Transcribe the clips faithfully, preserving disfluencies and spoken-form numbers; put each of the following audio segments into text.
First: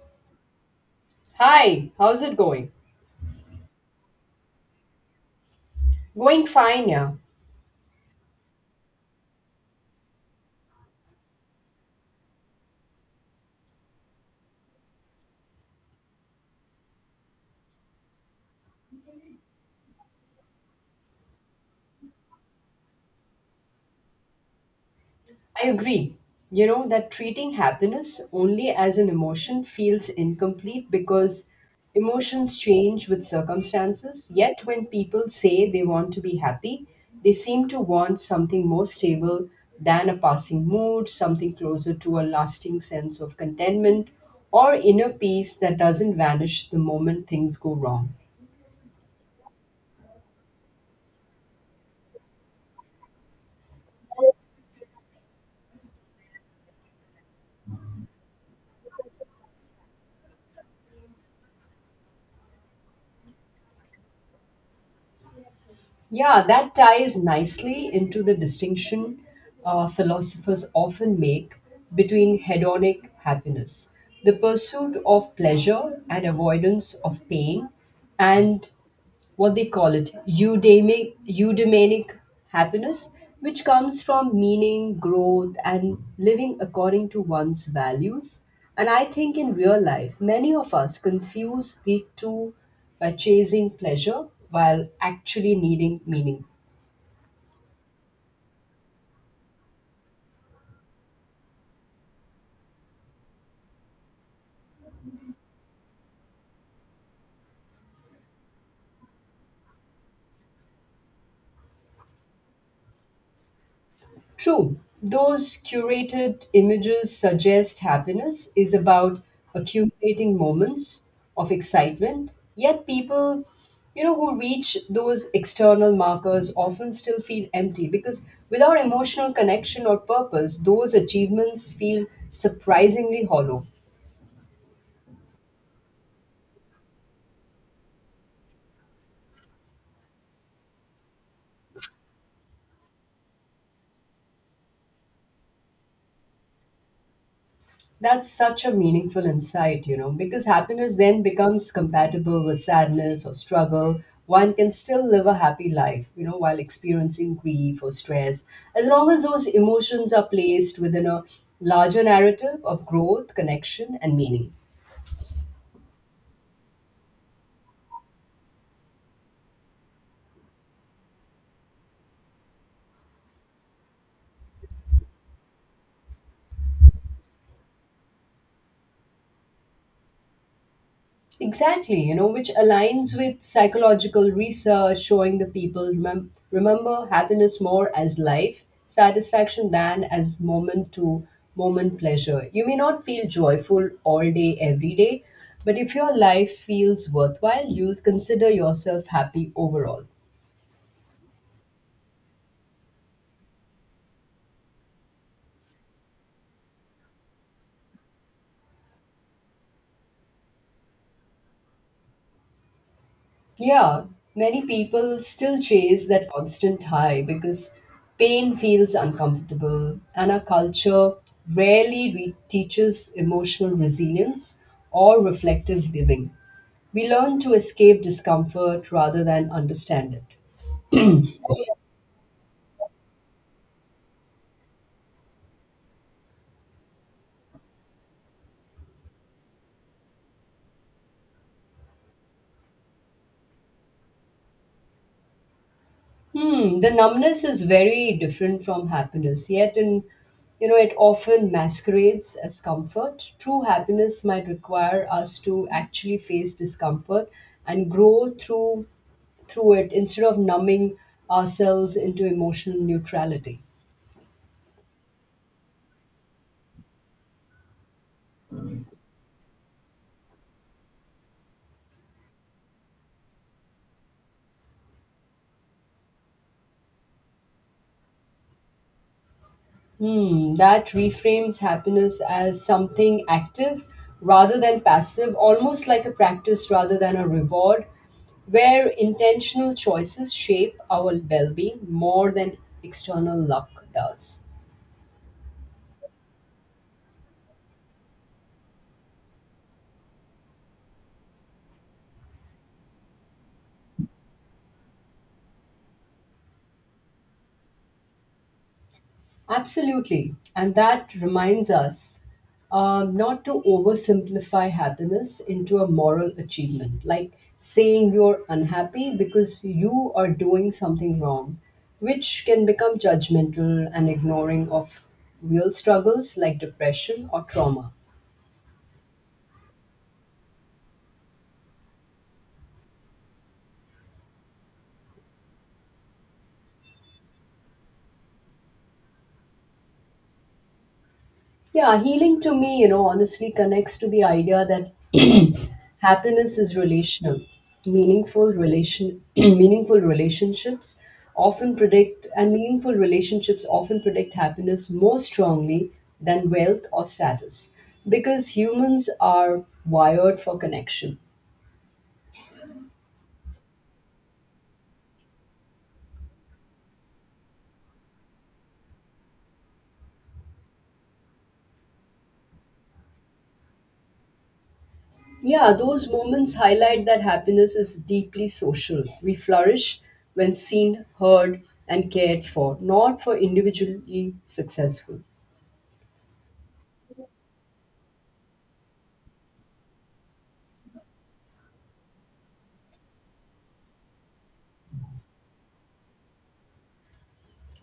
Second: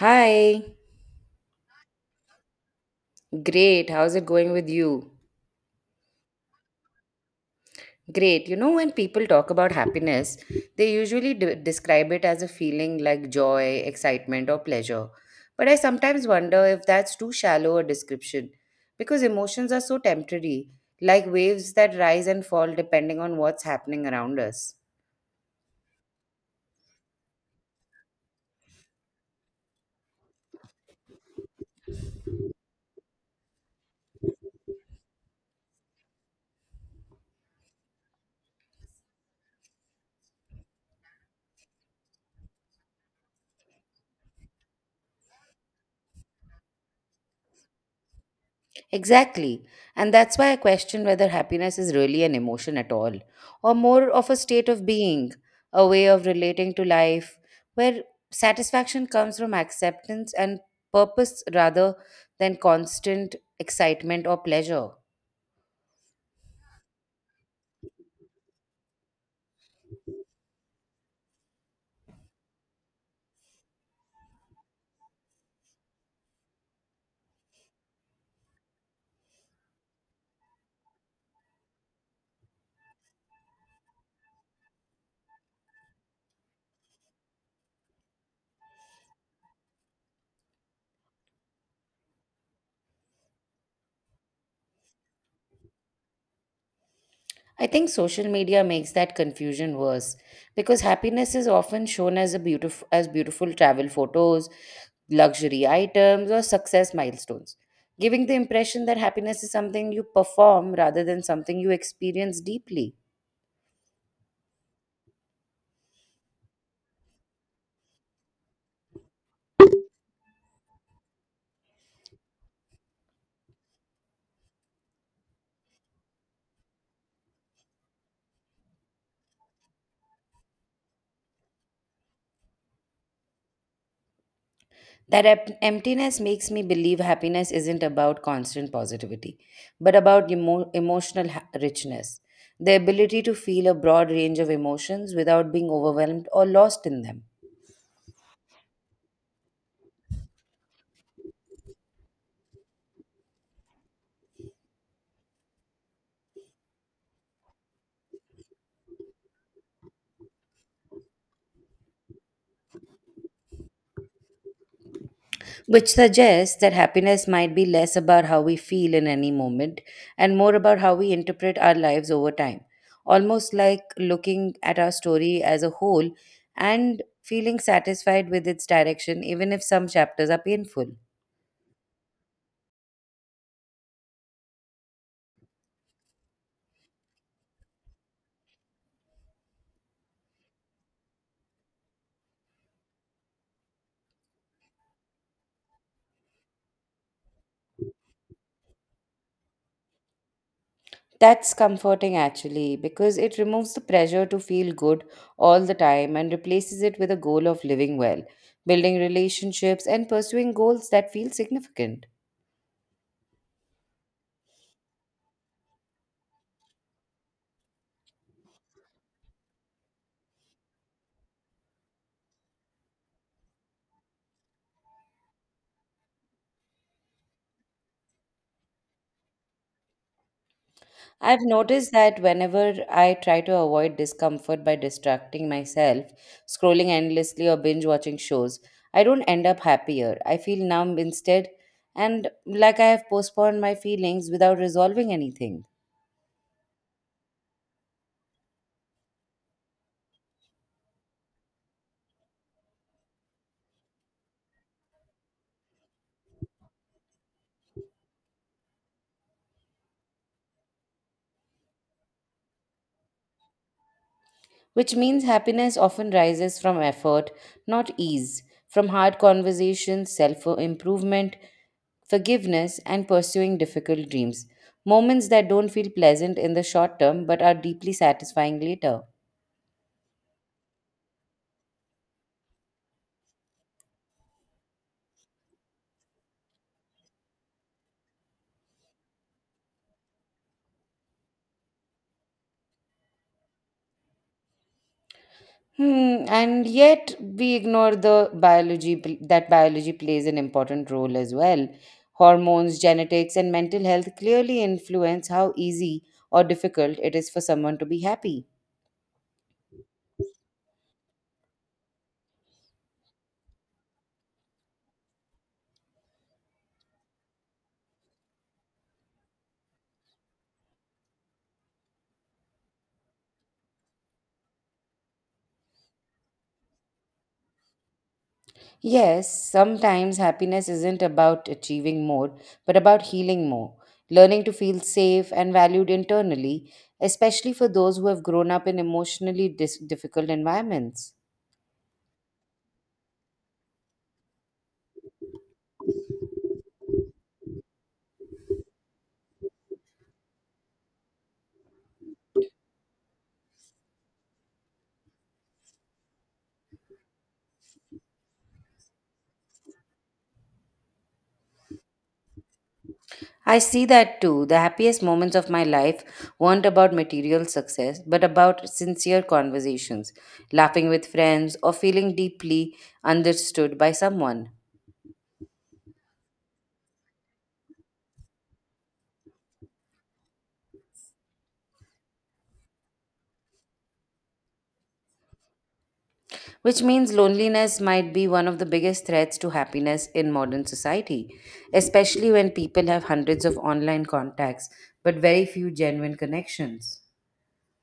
Hi, Hi, how's it going? great. How's it going with you? Going fine, yeah. Great. You know, when people talk about happiness, they usually d- describe it as a feeling like joy, excitement, or pleasure. But I sometimes wonder if that's too shallow a description because emotions are so temporary, like waves that rise and fall depending on what's happening around us. I agree. You know, that treating happiness only as an emotion feels incomplete because emotions change with circumstances. Yet, when people say they want to be happy, they seem to want something more stable than a passing mood, something closer to a lasting sense of contentment or inner peace that doesn't vanish the moment things go wrong. Exactly. And that's why I question whether happiness is really an emotion at all, or more of a state of being, a way of relating to life, where satisfaction comes from acceptance and purpose rather than constant excitement or pleasure. Yeah, that ties nicely into the distinction uh, philosophers often make between hedonic happiness, the pursuit of pleasure and avoidance of pain, and what they call it eudemic eudaimonic happiness which comes from meaning growth and living according to one's values and I think in real life many of us confuse the two by chasing pleasure while actually needing meaning. I think social media makes that confusion worse because happiness is often shown as a beautiful as beautiful travel photos, luxury items or success milestones, giving the impression that happiness is something you perform rather than something you experience deeply. True, those curated images suggest happiness is about accumulating moments of excitement. Yet people, you know, who reach those external markers often still feel empty because without emotional connection or purpose, those achievements feel surprisingly hollow. That ep- emptiness makes me believe happiness isn't about constant positivity, but about emo- emotional ha- richness, the ability to feel a broad range of emotions without being overwhelmed or lost in them. That's such a meaningful insight, you know, because happiness then becomes compatible with sadness or struggle. One can still live a happy life, you know, while experiencing grief or stress, as long as those emotions are placed within a larger narrative of growth, connection, and meaning. Which suggests that happiness might be less about how we feel in any moment and more about how we interpret our lives over time. Almost like looking at our story as a whole and feeling satisfied with its direction, even if some chapters are painful. Exactly, you know, which aligns with psychological research showing the people remem- remember happiness more as life satisfaction than as moment to moment pleasure. You may not feel joyful all day, every day, but if your life feels worthwhile, you'll consider yourself happy overall. That's comforting actually, because it removes the pressure to feel good all the time and replaces it with a goal of living well, building relationships, and pursuing goals that feel significant. Yeah, many people still chase that constant high because pain feels uncomfortable, and our culture rarely re- teaches emotional resilience or reflective living. We learn to escape discomfort rather than understand it. I've noticed that whenever I try to avoid discomfort by distracting myself, scrolling endlessly or binge watching shows, I don't end up happier. I feel numb instead, and like I have postponed my feelings without resolving anything. Hmm, the numbness is very different from happiness, yet in you know it often masquerades as comfort. True happiness might require us to actually face discomfort and grow through through it instead of numbing ourselves into emotional neutrality. Which means happiness often rises from effort, not ease, from hard conversations, self improvement, forgiveness, and pursuing difficult dreams. Moments that don't feel pleasant in the short term but are deeply satisfying later. Hmm, that reframes happiness as something active rather than passive, almost like a practice rather than a reward, where intentional choices shape our well being more than external luck does. Hmm, and yet we ignore the biology pl- that biology plays an important role as well. Hormones, genetics, and mental health clearly influence how easy or difficult it is for someone to be happy. Absolutely. And that reminds us um, not to oversimplify happiness into a moral achievement, like saying you're unhappy because you are doing something wrong, which can become judgmental and ignoring of real struggles like depression or trauma. Yes, sometimes happiness isn't about achieving more, but about healing more, learning to feel safe and valued internally, especially for those who have grown up in emotionally dis- difficult environments. Yeah, healing to me, you know, honestly connects to the idea that happiness is relational. Meaningful relation meaningful relationships often predict and meaningful relationships often predict happiness more strongly than wealth or status because humans are wired for connection. I see that too. The happiest moments of my life weren't about material success, but about sincere conversations, laughing with friends, or feeling deeply understood by someone. Yeah, those moments highlight that happiness is deeply social. We flourish when seen, heard, and cared for, not for individually successful. Which means loneliness might be one of the biggest threats to happiness in modern society, especially when people have hundreds of online contacts but very few genuine connections.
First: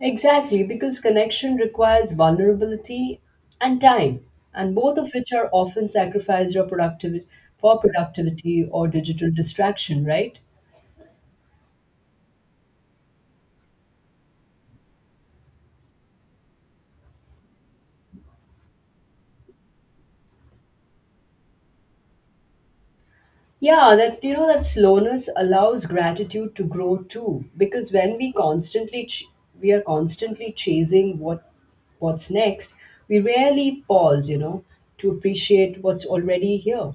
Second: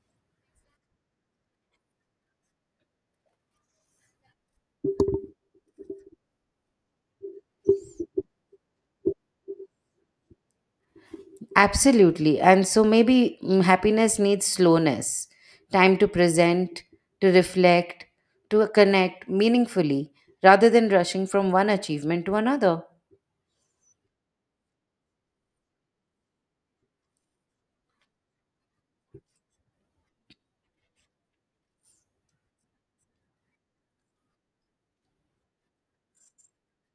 Exactly, because connection requires vulnerability and time, and both of which are often sacrificed or productivity for productivity or digital distraction, right? Absolutely. And so maybe mm, happiness needs slowness, time to present, to reflect, to connect meaningfully, rather than rushing from one achievement to another. Yeah, that you know that slowness allows gratitude to grow too, because when we constantly ch- we are constantly chasing what what's next, we rarely pause, you know, to appreciate what's already here.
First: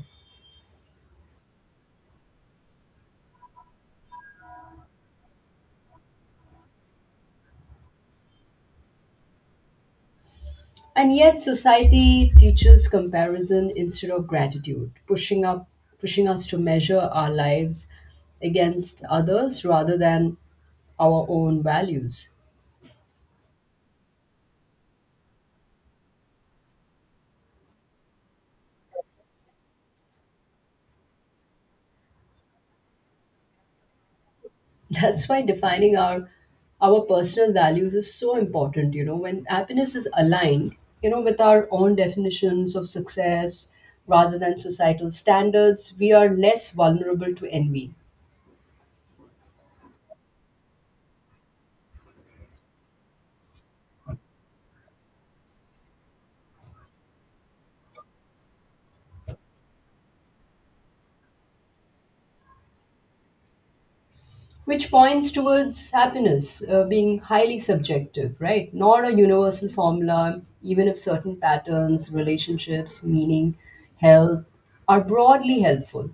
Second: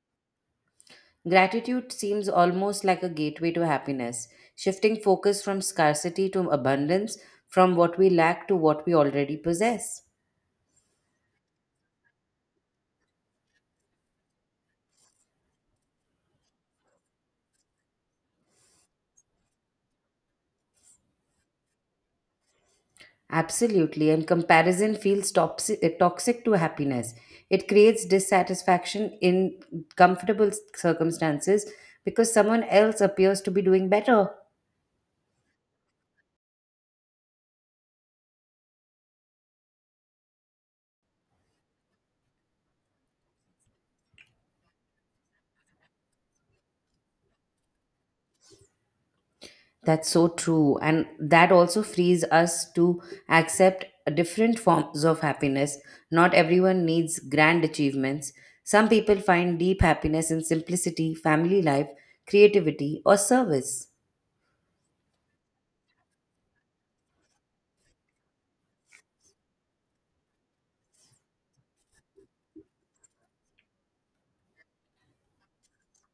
Gratitude seems almost like a gateway to happiness, shifting focus from scarcity to abundance, from what we lack to what we already possess. And yet society teaches comparison instead of gratitude, pushing up pushing us to measure our lives against others rather than our own values. Absolutely, and comparison feels toxic, eh, toxic to happiness. It creates dissatisfaction in comfortable circumstances because someone else appears to be doing better. That's why defining our our personal values is so important, you know, when happiness is aligned, you know, with our own definitions of success rather than societal standards, we are less vulnerable to envy. That's so true, and that also frees us to accept different forms of happiness. Not everyone needs grand achievements. Some people find deep happiness in simplicity, family life, creativity, or service. Which points towards happiness uh, being highly subjective, right? Not a universal formula, even if certain patterns, relationships, meaning, health are broadly helpful.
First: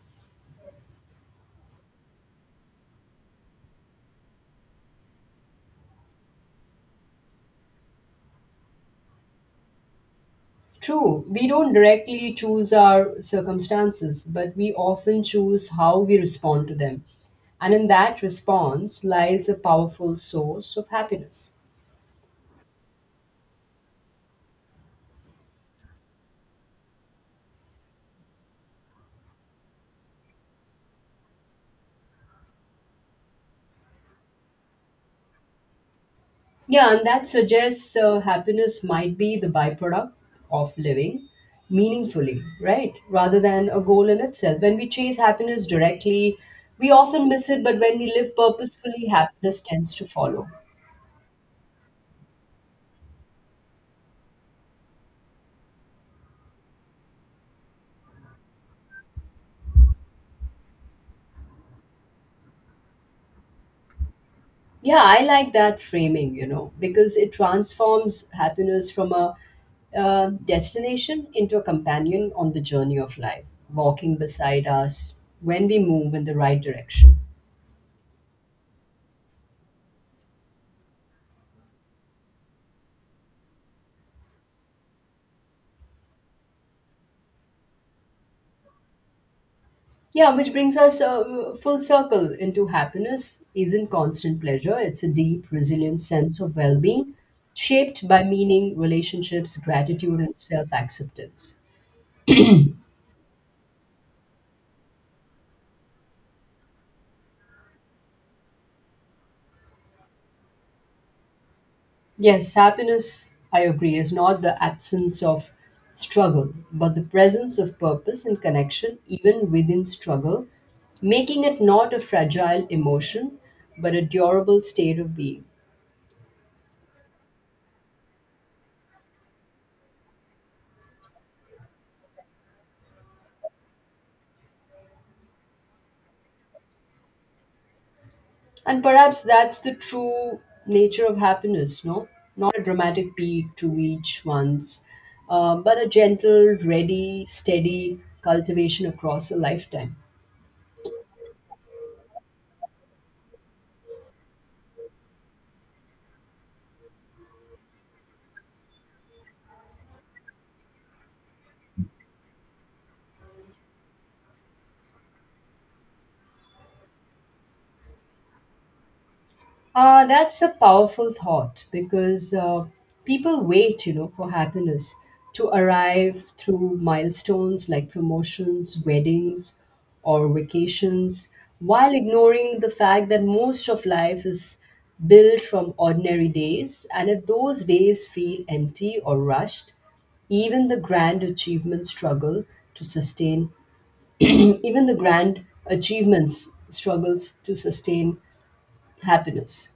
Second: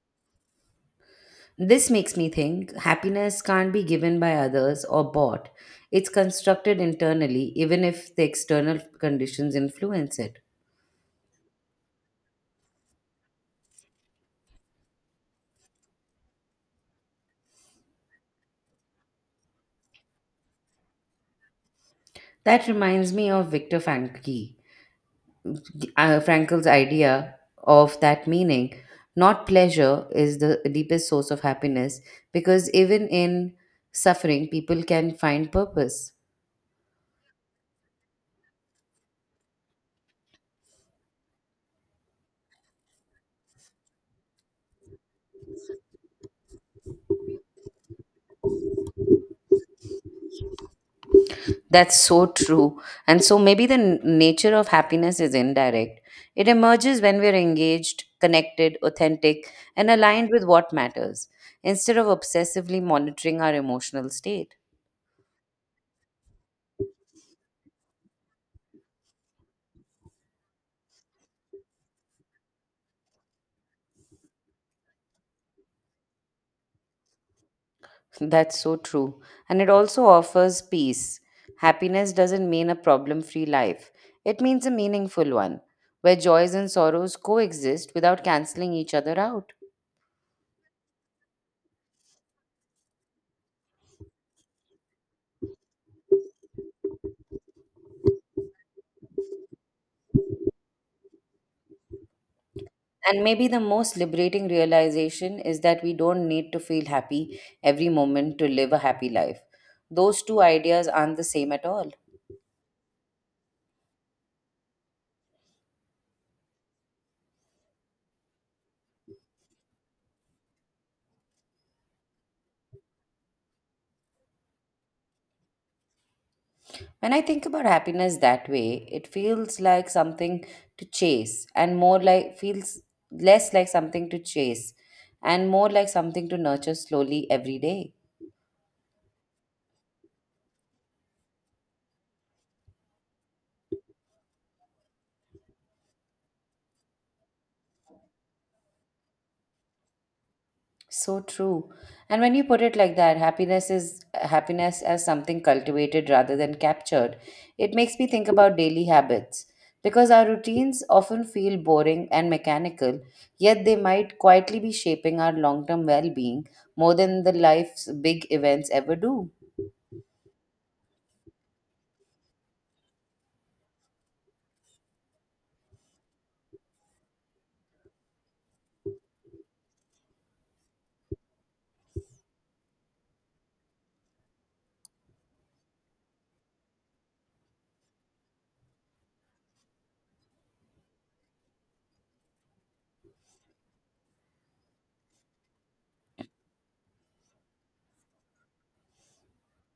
This makes me think happiness can't be given by others or bought. It's constructed internally, even if the external conditions influence it. True, we don't directly choose our circumstances, but we often choose how we respond to them. And in that response lies a powerful source of happiness. That reminds me of Viktor Frankl, uh, Frankl's idea of that meaning. Not pleasure is the deepest source of happiness because even in suffering, people can find purpose. Yeah, and that suggests uh, happiness might be the byproduct of living meaningfully, right? Rather than a goal in itself. When we chase happiness directly, we often miss it, but when we live purposefully, happiness tends to follow. That's so true. And so maybe the n- nature of happiness is indirect. It emerges when we're engaged, connected, authentic, and aligned with what matters, instead of obsessively monitoring our emotional state. Yeah, I like that framing, you know, because it transforms happiness from a uh, destination into a companion on the journey of life, walking beside us when we move in the right direction. That's so true. And it also offers peace. Happiness doesn't mean a problem free life, it means a meaningful one, where joys and sorrows coexist without canceling each other out. Yeah, which brings us uh, full circle into happiness isn't constant pleasure, it's a deep, resilient sense of well being shaped by meaning, relationships, gratitude, and self acceptance. And maybe the most liberating realization is that we don't need to feel happy every moment to live a happy life. Those two ideas aren't the same at all. Yes, happiness, I agree, is not the absence of struggle, but the presence of purpose and connection, even within struggle, making it not a fragile emotion, but a durable state of being. When I think about happiness that way, it feels like something to chase and more like feels less like something to chase and more like something to nurture slowly every day. And perhaps that's the true nature of happiness, no? Not a dramatic peak to reach once, uh, but a gentle, ready, steady cultivation across a lifetime. So true. And when you put it like that, happiness is happiness as something cultivated rather than captured. It makes me think about daily habits because our routines often feel boring and mechanical, yet they might quietly be shaping our long-term well-being more than the life's big events ever do. Uh, that's a powerful thought because uh, people wait, you know, for happiness to arrive through milestones like promotions, weddings, or vacations, while ignoring the fact that most of life is built from ordinary days. And if those days feel empty or rushed, even the grand achievements struggle to sustain, even the grand achievements struggles to sustain happiness.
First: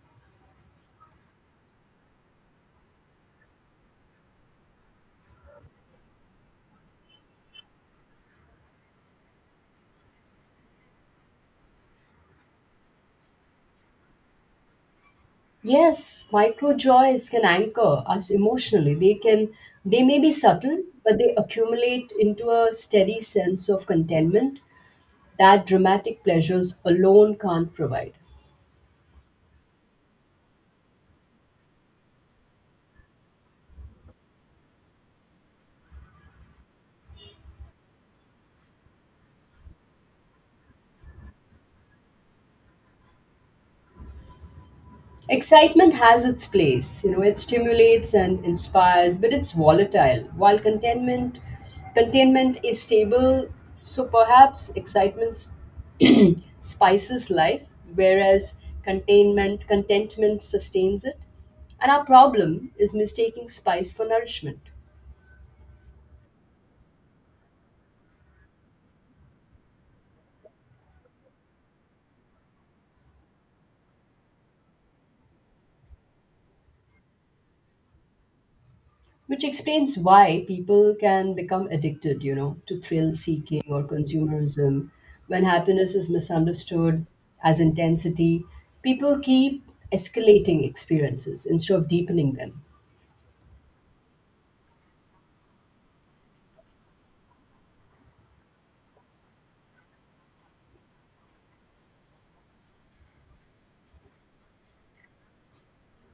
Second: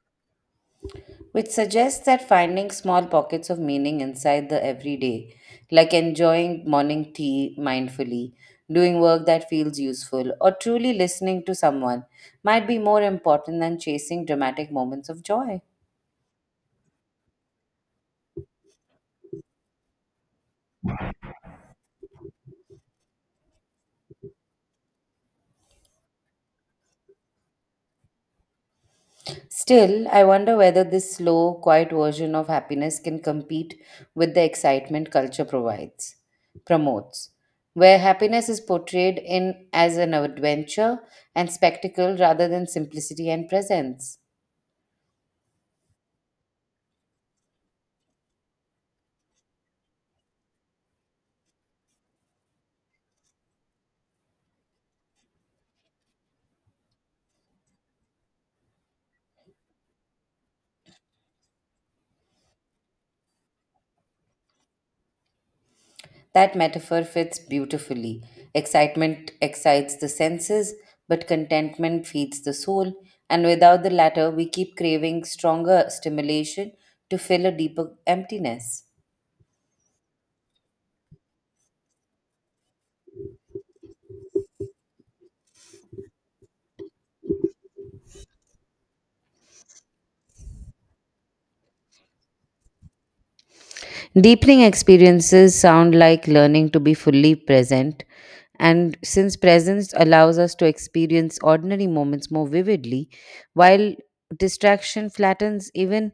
Which suggests that finding small pockets of meaning inside the everyday, like enjoying morning tea mindfully, doing work that feels useful, or truly listening to someone, might be more important than chasing dramatic moments of joy. Yes, micro joys can anchor us emotionally. They can they may be subtle, but they accumulate into a steady sense of contentment that dramatic pleasures alone can't provide. Still, I wonder whether this slow, quiet version of happiness can compete with the excitement culture provides, promotes, where happiness is portrayed in as an adventure and spectacle rather than simplicity and presence. Excitement has its place, you know, it stimulates and inspires, but it's volatile. While contentment contentment is stable, so perhaps excitement spices life, whereas containment contentment sustains it. And our problem is mistaking spice for nourishment, That metaphor fits beautifully. Excitement excites the senses, but contentment feeds the soul, and without the latter, we keep craving stronger stimulation to fill a deeper emptiness. which explains why people can become addicted, you know, to thrill seeking or consumerism. When happiness is misunderstood as intensity, people keep escalating experiences instead of deepening them. Deepening experiences sound like learning to be fully present, and since presence allows us to experience ordinary moments more vividly, while distraction flattens even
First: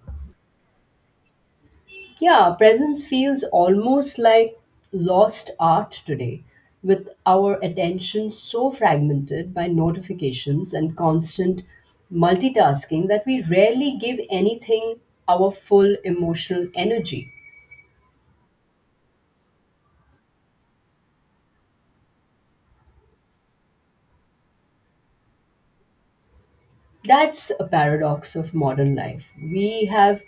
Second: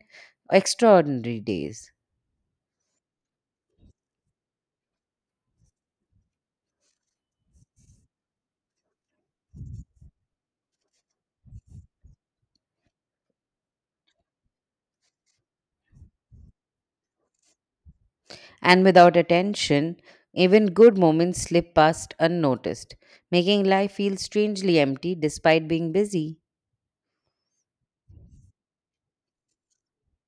extraordinary days. Yeah, presence feels almost like lost art today, with our attention so fragmented by notifications and constant multitasking that we rarely give anything our full emotional energy. And without attention, even good moments slip past unnoticed, making life feel strangely empty despite being busy. That's a paradox of modern life. We have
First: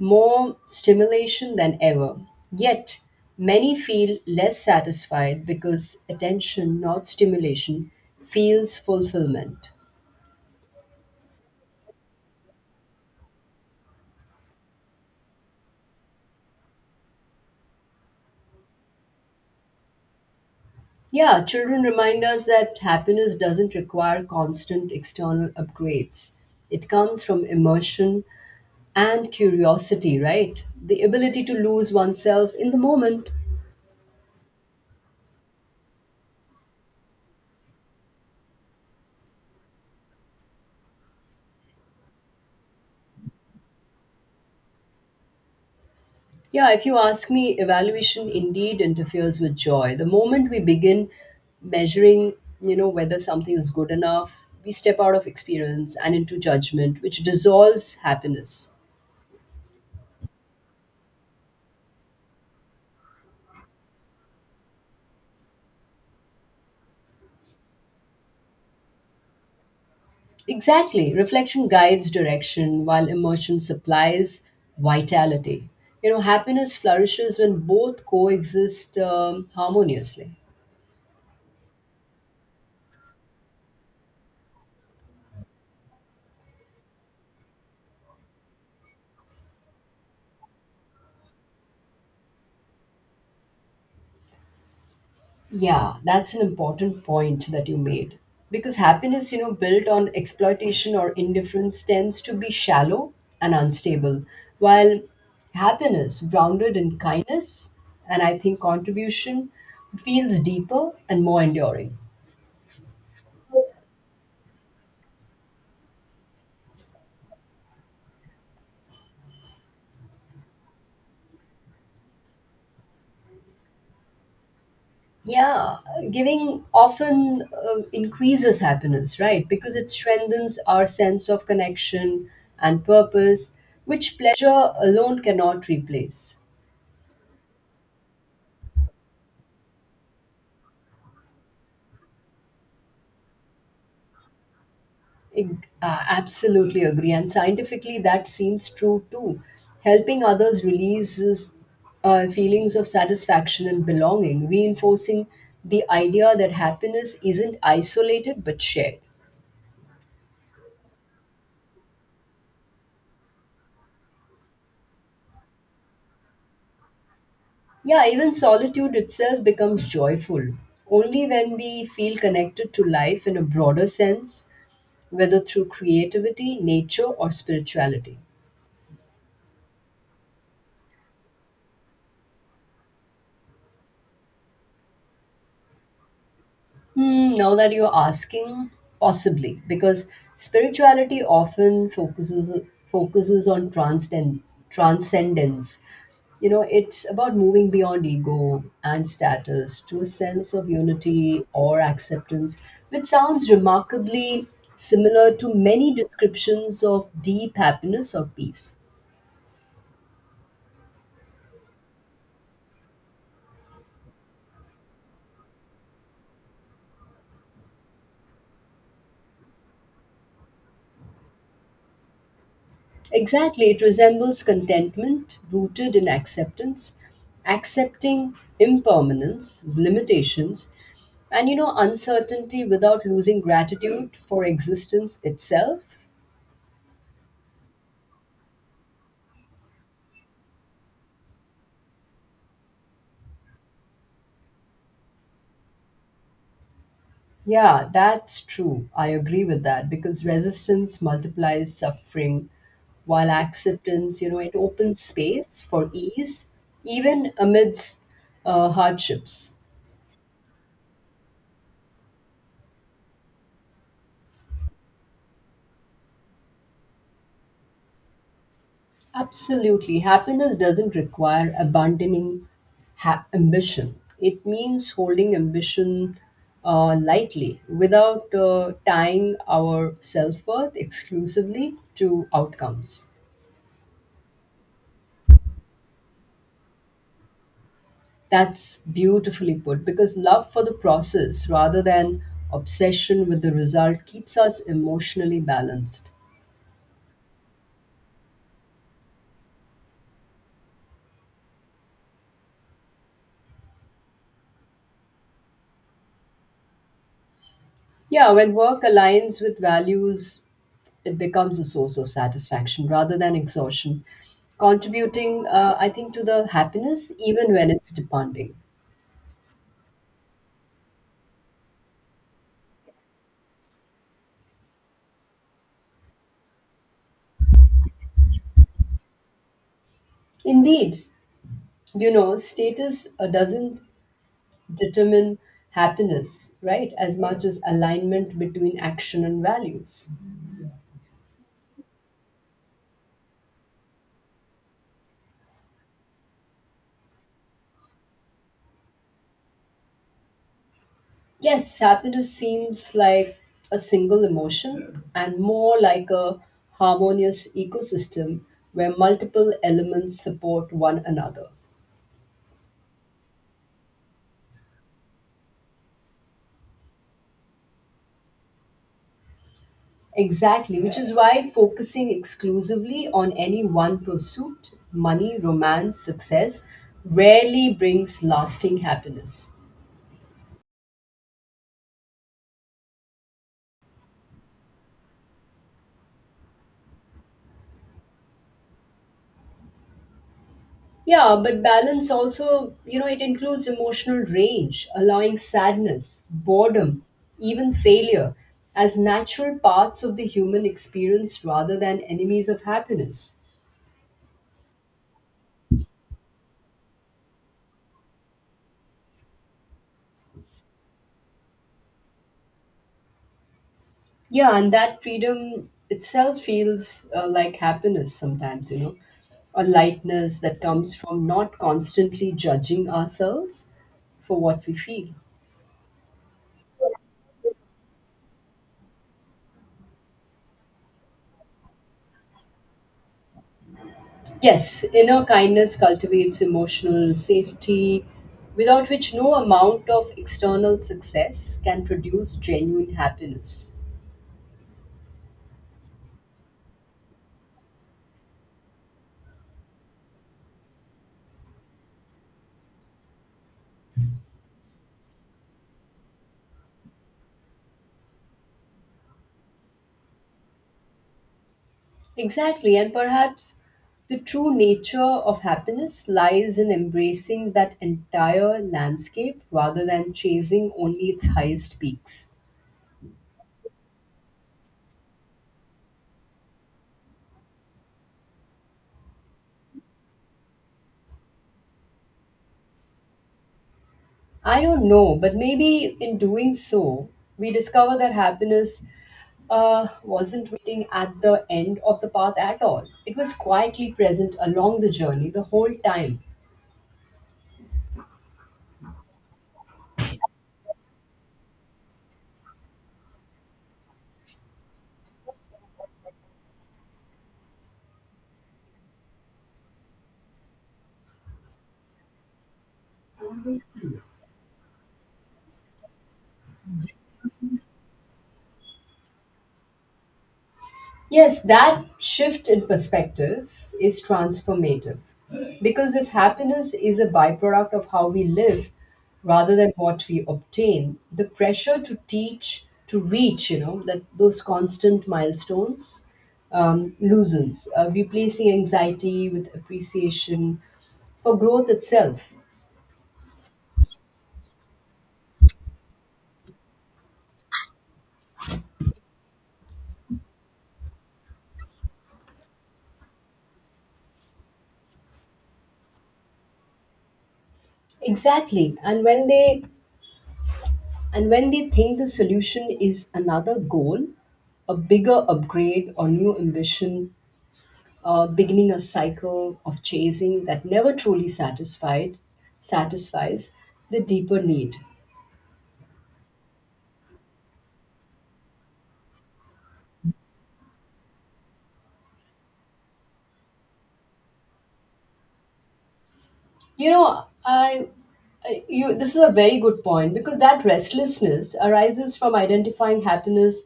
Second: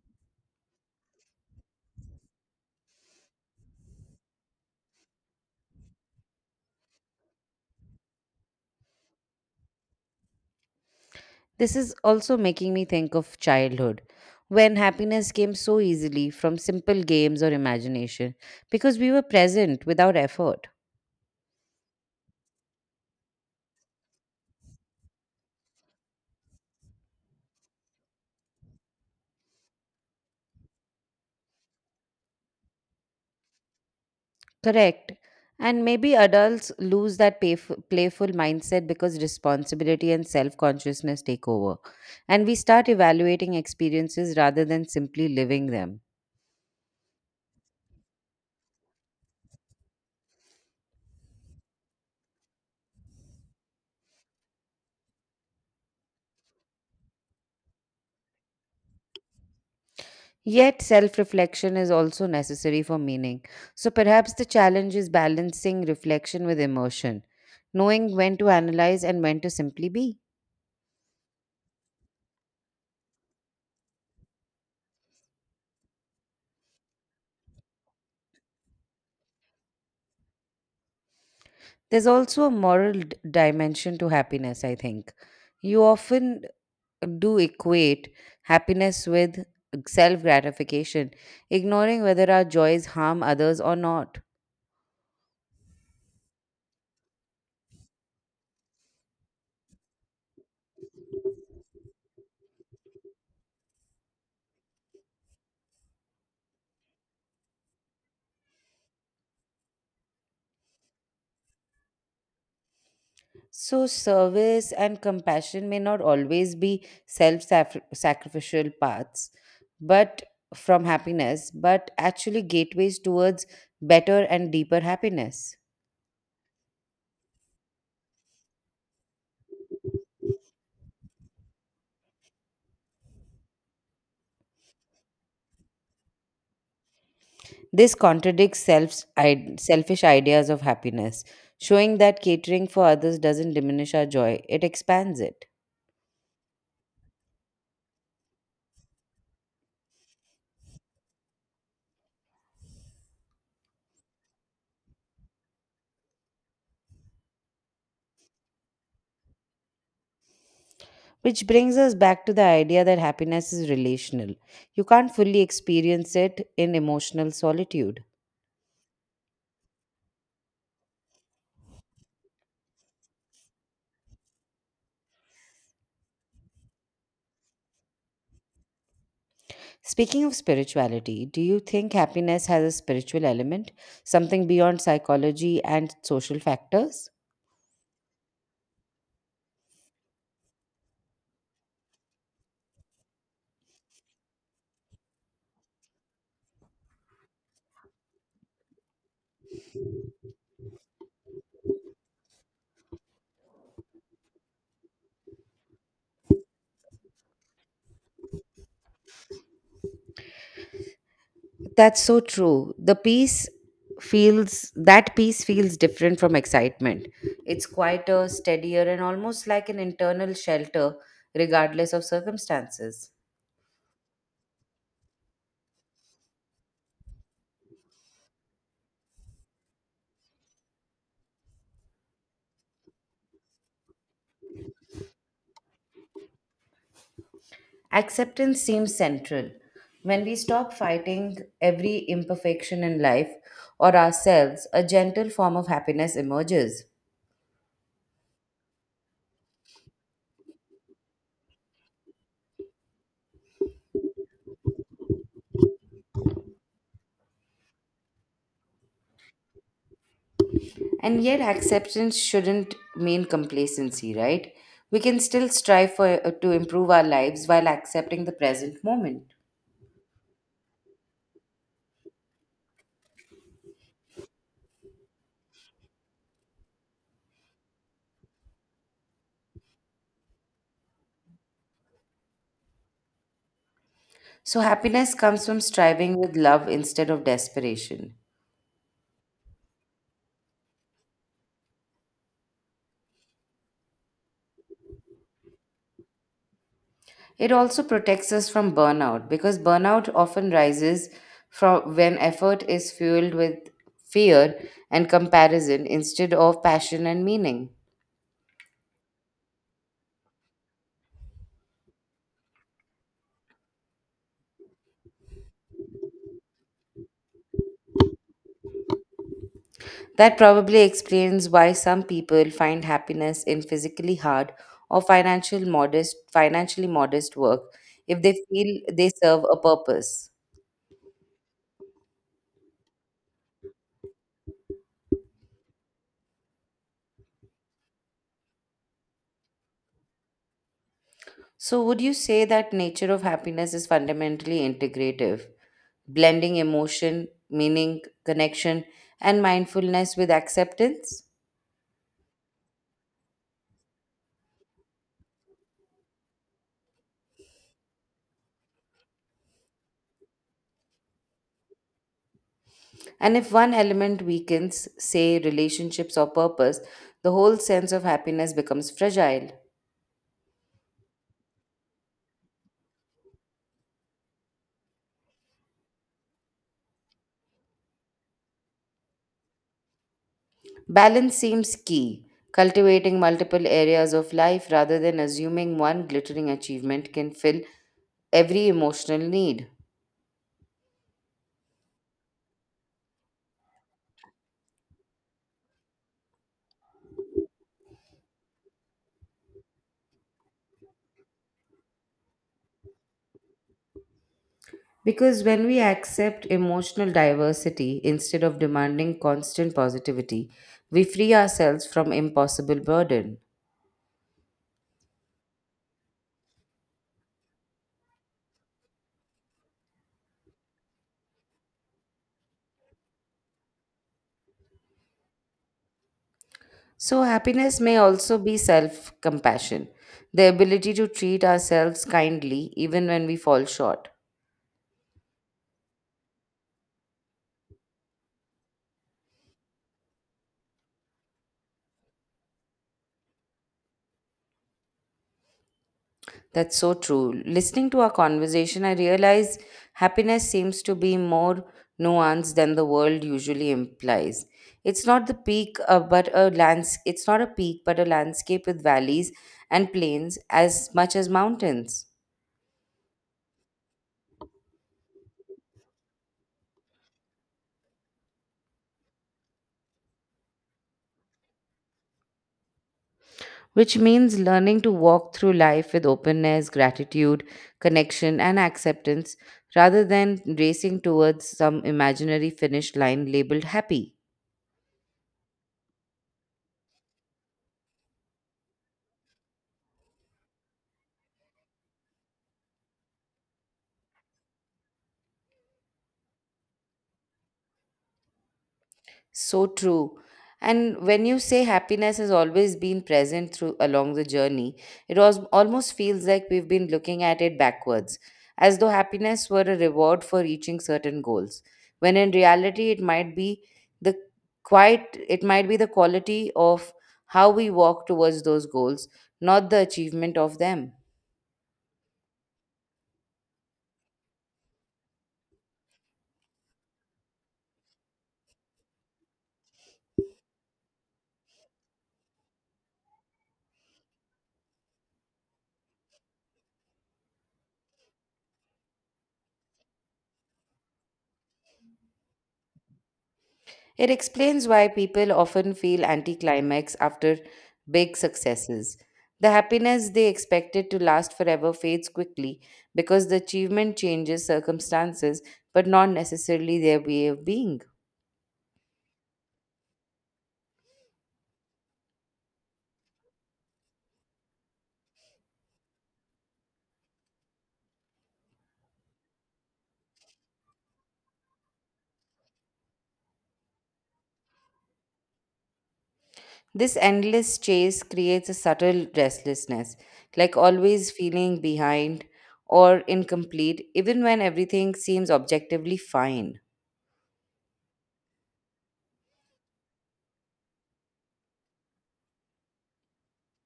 more stimulation than ever, yet, many feel less satisfied because attention, not stimulation, feels fulfillment. This is also making me think of childhood, when happiness came so easily from simple games or imagination because we were present without effort. Yeah, children remind us that happiness doesn't require constant external upgrades. It comes from immersion and curiosity, right? The ability to lose oneself in the moment. Correct. And maybe adults lose that payf- playful mindset because responsibility and self consciousness take over, and we start evaluating experiences rather than simply living them. Yeah, if you ask me, evaluation indeed interferes with joy. The moment we begin measuring, you know, whether something is good enough, we step out of experience and into judgment, which dissolves happiness. Yet, self reflection is also necessary for meaning. So, perhaps the challenge is balancing reflection with emotion, knowing when to analyze and when to simply be. Exactly. Reflection guides direction while emotion supplies vitality. You know, happiness flourishes when both coexist um, harmoniously. There's also a moral d- dimension to happiness, I think. You often do equate happiness with self gratification, ignoring whether our joys harm others or not. Yeah, that's an important point that you made. Because happiness, you know, built on exploitation or indifference tends to be shallow and unstable, while happiness grounded in kindness and I think contribution feels deeper and more enduring. So, service and compassion may not always be self sacrificial paths, but from happiness, but actually gateways towards better and deeper happiness. Yeah, giving often uh, increases happiness, right? Because it strengthens our sense of connection and purpose, which pleasure alone cannot replace. This contradicts self selfish ideas of happiness, showing that catering for others doesn't diminish our joy, it expands it. I uh, absolutely agree. And scientifically, that seems true too. Helping others releases uh, feelings of satisfaction and belonging, reinforcing the idea that happiness isn't isolated but shared. Which brings us back to the idea that happiness is relational. You can't fully experience it in emotional solitude. Yeah, even solitude itself becomes joyful only when we feel connected to life in a broader sense, whether through creativity, nature, or spirituality. Speaking of spirituality, do you think happiness has a spiritual element, something beyond psychology and social factors? Hmm, now that you're asking, possibly, because spirituality often focuses focuses on transcend, transcendence. You know, it's about moving beyond ego and status to a sense of unity or acceptance, which sounds remarkably similar to many descriptions of deep happiness or peace. That's so true. The peace feels that peace feels different from excitement. It's quieter, steadier, and almost like an internal shelter, regardless of circumstances. Exactly, it resembles contentment rooted in acceptance, accepting impermanence, limitations, and you know, uncertainty without losing gratitude for existence itself. Acceptance seems central. When we stop fighting every imperfection in life or ourselves, a gentle form of happiness emerges. Yeah, that's true. I agree with that because resistance multiplies suffering, while acceptance, you know, it opens space for ease, even amidst uh, hardships. And yet, acceptance shouldn't mean complacency, right? We can still strive for uh, to improve our lives while accepting the present moment. Absolutely. Happiness doesn't require abandoning ha- ambition. It means holding ambition uh, lightly without uh, tying our self worth exclusively to outcomes. So, happiness comes from striving with love instead of desperation. That's beautifully put because love for the process rather than obsession with the result keeps us emotionally balanced. It also protects us from burnout because burnout often rises from when effort is fueled with fear and comparison instead of passion and meaning. Yeah, when work aligns with values it becomes a source of satisfaction rather than exhaustion, contributing, uh, I think, to the happiness even when it's demanding. That probably explains why some people find happiness in physically hard or financial modest financially modest work if they feel they serve a purpose. Indeed, you know, status uh, doesn't determine happiness, right, as much as alignment between action and values. So would you say that nature of happiness is fundamentally integrative, blending emotion, meaning, connection and mindfulness with acceptance? Yes, happiness seems like a single emotion and more like a harmonious ecosystem where multiple elements support one another. And if one element weakens, say relationships or purpose, the whole sense of happiness becomes fragile. Exactly, which is why focusing exclusively on any one pursuit, money, romance, success, rarely brings lasting happiness. Balance seems key. Cultivating multiple areas of life rather than assuming one glittering achievement can fill every emotional need. Yeah, but balance also, you know, it includes emotional range, allowing sadness, boredom, even failure as natural parts of the human experience rather than enemies of happiness. Because when we accept emotional diversity instead of demanding constant positivity, we free ourselves from impossible burden. Yeah, and that freedom itself feels uh, like happiness sometimes, you know. A lightness that comes from not constantly judging ourselves for what we feel. So, happiness may also be self compassion, the ability to treat ourselves kindly even when we fall short. Yes, inner kindness cultivates emotional safety, without which no amount of external success can produce genuine happiness. That's so true. Listening to our conversation, I realize happiness seems to be more nuanced than the world usually implies. It's not the peak, uh, but a lands. It's not a peak, but a landscape with valleys and plains as much as mountains. Exactly, and perhaps the true nature of happiness lies in embracing that entire landscape rather than chasing only its highest peaks. Which means learning to walk through life with openness, gratitude, connection, and acceptance, rather than racing towards some imaginary finish line labeled happy. I don't know, but maybe in doing so, we discover that happiness uh, wasn't waiting at the end of the path at all. It was quietly present along the journey the whole time. So true. And when you say happiness has always been present through along the journey, it was almost feels like we've been looking at it backwards, as though happiness were a reward for reaching certain goals. When in reality it might be the quite it might be the quality of how we walk towards those goals, not the achievement of them. Yes, that shift in perspective is transformative. Because if happiness is a byproduct of how we live rather than what we obtain, the pressure to teach, to reach, you know, that those constant milestones um, loosens, uh, replacing anxiety with appreciation for growth itself. It explains why people often feel anticlimax after big successes. The happiness they expected to last forever fades quickly because the achievement changes circumstances but not necessarily their way of being. Exactly. And when they and when they think the solution is another goal, a bigger upgrade or new ambition, uh, beginning a cycle of chasing that never truly satisfied satisfies the deeper need. This endless chase creates a subtle restlessness, like always feeling behind or incomplete, even when everything seems objectively fine. You know, I, I you this is a very good point because that restlessness arises from identifying happiness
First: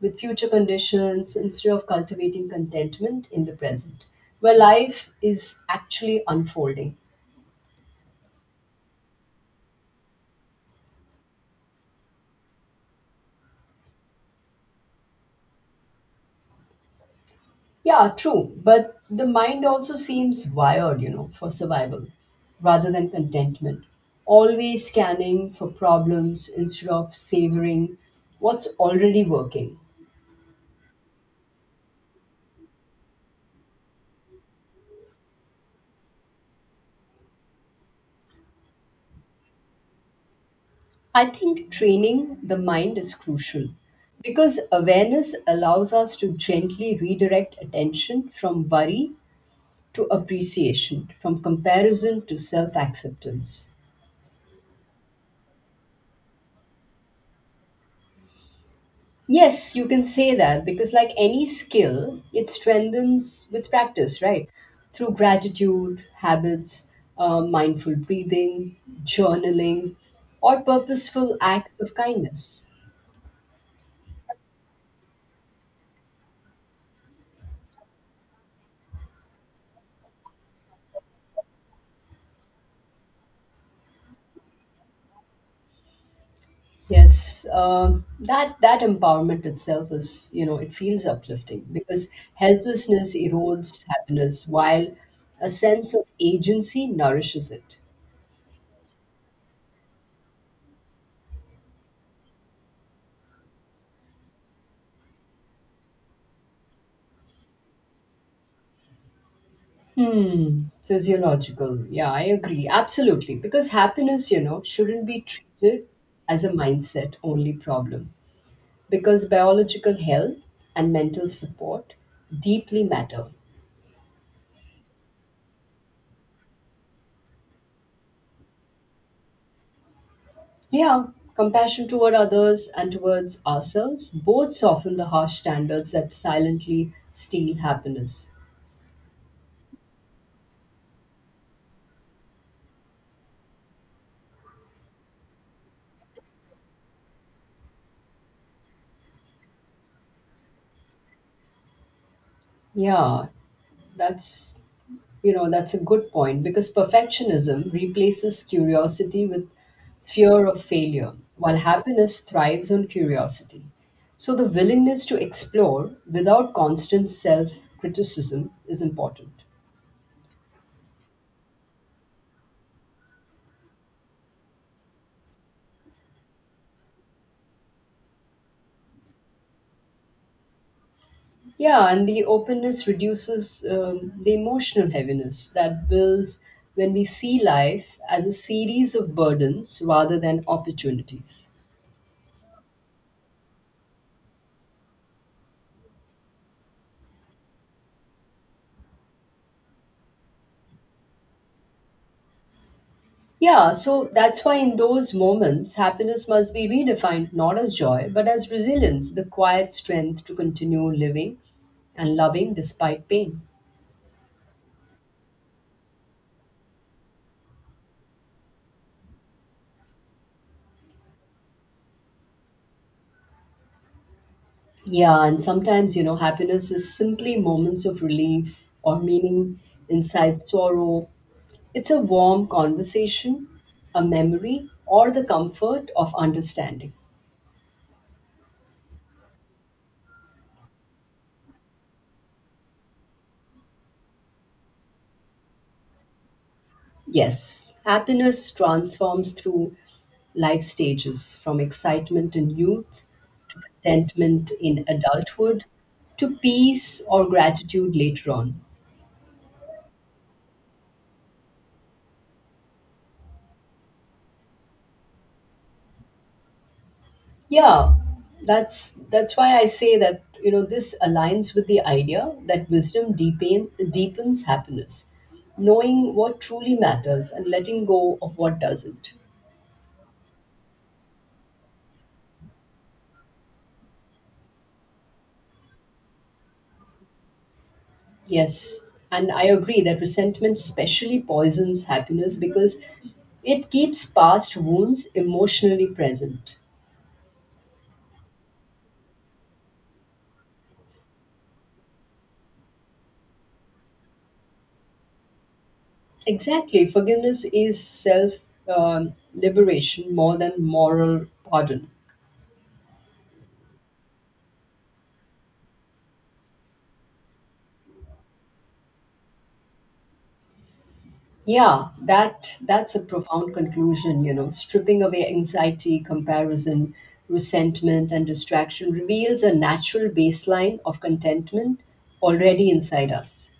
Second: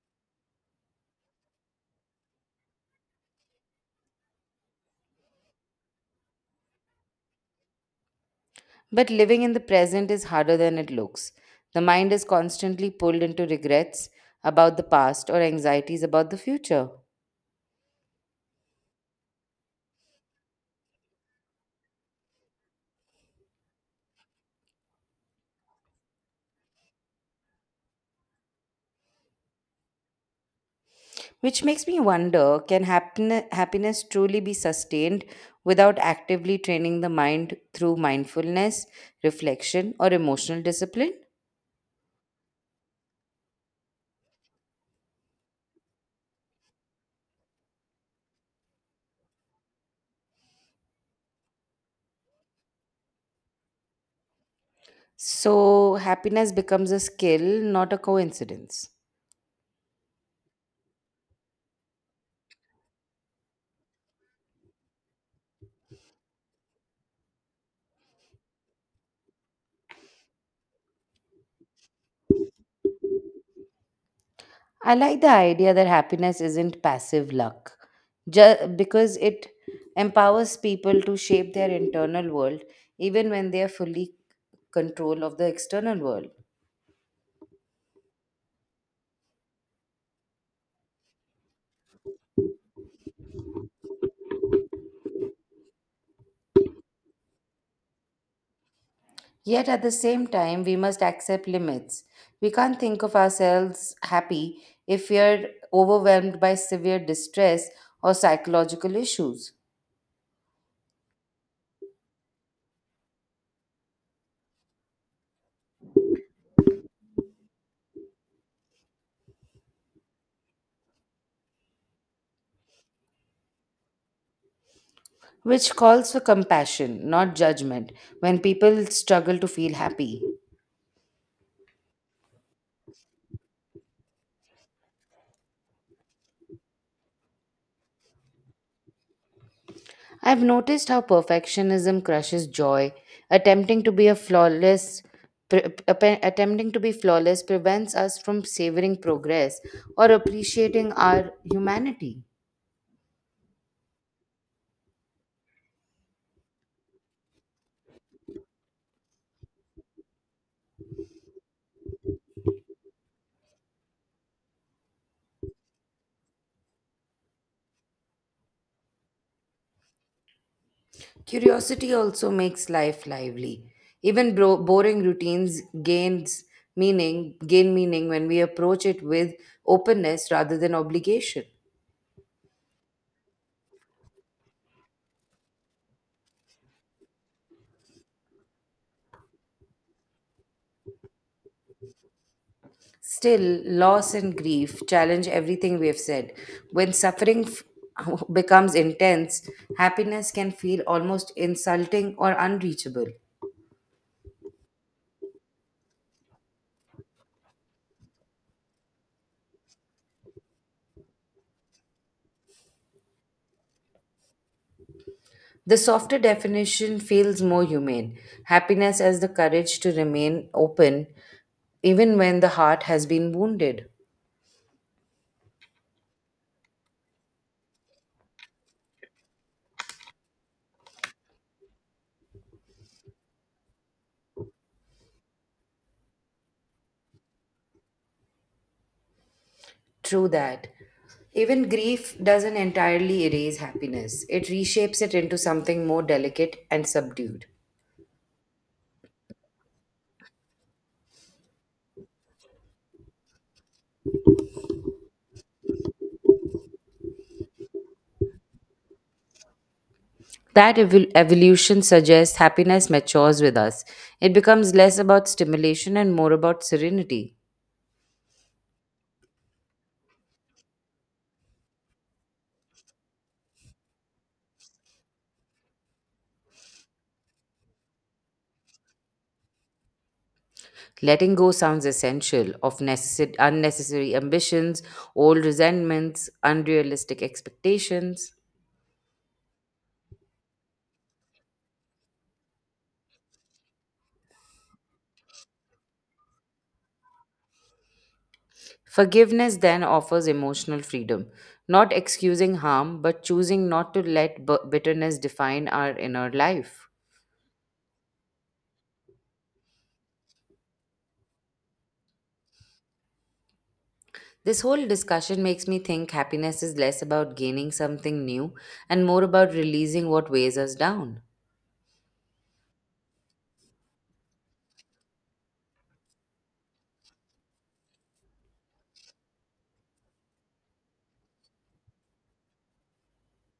with future conditions instead of cultivating contentment in the present, where life is actually unfolding. But living in the present is harder than it looks. The mind is constantly pulled into regrets about the past or anxieties about the future. Yeah, true. But the mind also seems wired, you know, for survival rather than contentment. Always scanning for problems instead of savoring what's already working. Which makes me wonder, can happen- happiness truly be sustained without actively training the mind through mindfulness, reflection, or emotional discipline? I think training the mind is crucial because awareness allows us to gently redirect attention from worry to appreciation, from comparison to self acceptance. So, happiness becomes a skill, not a coincidence. Yes, you can say that because, like any skill, it strengthens with practice, right? Through gratitude, habits, uh, mindful breathing, journaling, or purposeful acts of kindness. I like the idea that happiness isn't passive luck, just because it empowers people to shape their internal world even when they are fully control of the external world. Yes, uh, that that empowerment itself is, you know, it feels uplifting because helplessness erodes happiness, while a sense of agency nourishes it. Yet at the same time, we must accept limits. We can't think of ourselves happy if we are overwhelmed by severe distress or psychological issues, Hmm, physiological. Yeah, I agree. Absolutely. Because happiness, you know, shouldn't be treated as a mindset only problem. Because biological health and mental support deeply matter. which calls for compassion, not judgment, when people struggle to feel happy. Yeah, compassion toward others and towards ourselves both soften the harsh standards that silently steal happiness. I've noticed how perfectionism crushes joy. Attempting to be a flawless pre- appe- attempting to be flawless prevents us from savoring progress or appreciating our humanity. Yeah, that's You know, that's a good point because perfectionism replaces curiosity with fear of failure, while happiness thrives on curiosity. So, the willingness to explore without constant self criticism is important. Curiosity also makes life lively. Even bro- boring routines gains meaning gain meaning when we approach it with openness rather than obligation. Yeah, and the openness reduces um, the emotional heaviness that builds when we see life as a series of burdens rather than opportunities. Still, loss and grief challenge everything we have said. When suffering f- becomes intense, happiness can feel almost insulting or unreachable. Yeah, so that's why in those moments, happiness must be redefined not as joy, but as resilience, the quiet strength to continue living and loving despite pain. The softer definition feels more humane. Happiness as the courage to remain open even when the heart has been wounded. Yeah, and sometimes, you know, happiness is simply moments of relief or meaning inside sorrow. It's a warm conversation, a memory, or the comfort of understanding. True that. Even grief doesn't entirely erase happiness, it reshapes it into something more delicate and subdued. Yes, happiness transforms through life stages from excitement in youth to contentment in adulthood to peace or gratitude later on. That evol- evolution suggests happiness matures with us. It becomes less about stimulation and more about serenity. Yeah, that's that's why I say that you know this aligns with the idea that wisdom deepen, deepens happiness, knowing what truly matters and letting go of what doesn't. Letting go sounds essential of necessi- unnecessary ambitions, old resentments, unrealistic expectations. Yes, and I agree that resentment especially poisons happiness because it keeps past wounds emotionally present. Forgiveness then offers emotional freedom, not excusing harm, but choosing not to let b- bitterness define our inner Exactly, life. forgiveness is self um, liberation more than moral pardon. This whole discussion makes me think happiness is less about gaining something new and more about releasing what weighs us down. Yeah, that that's a profound conclusion. You know, stripping away anxiety, comparison, resentment, and distraction reveals a natural baseline of contentment already inside us.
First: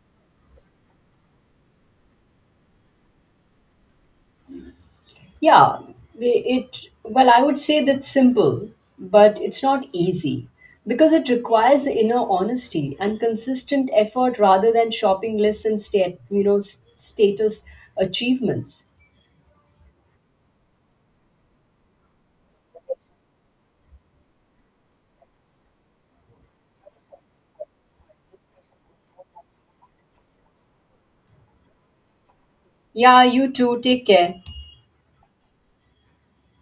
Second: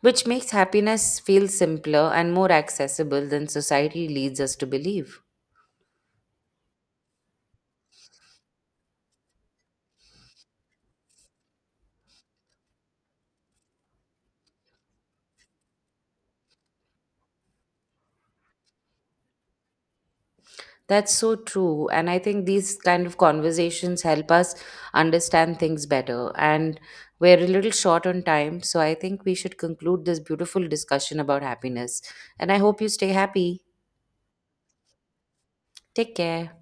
Which makes happiness feel simpler and more accessible than society leads us to believe. Yeah, we- it, well, I would say that's simple, but it's not easy because it requires inner honesty and consistent effort rather than shopping lists and state, you know, s- status achievements. That's so true. And I think these kind of conversations help us understand things better. And we're a little short on time. So I think we should conclude this beautiful discussion about happiness. And I hope you stay Yeah, you happy. too. Take care. Take care.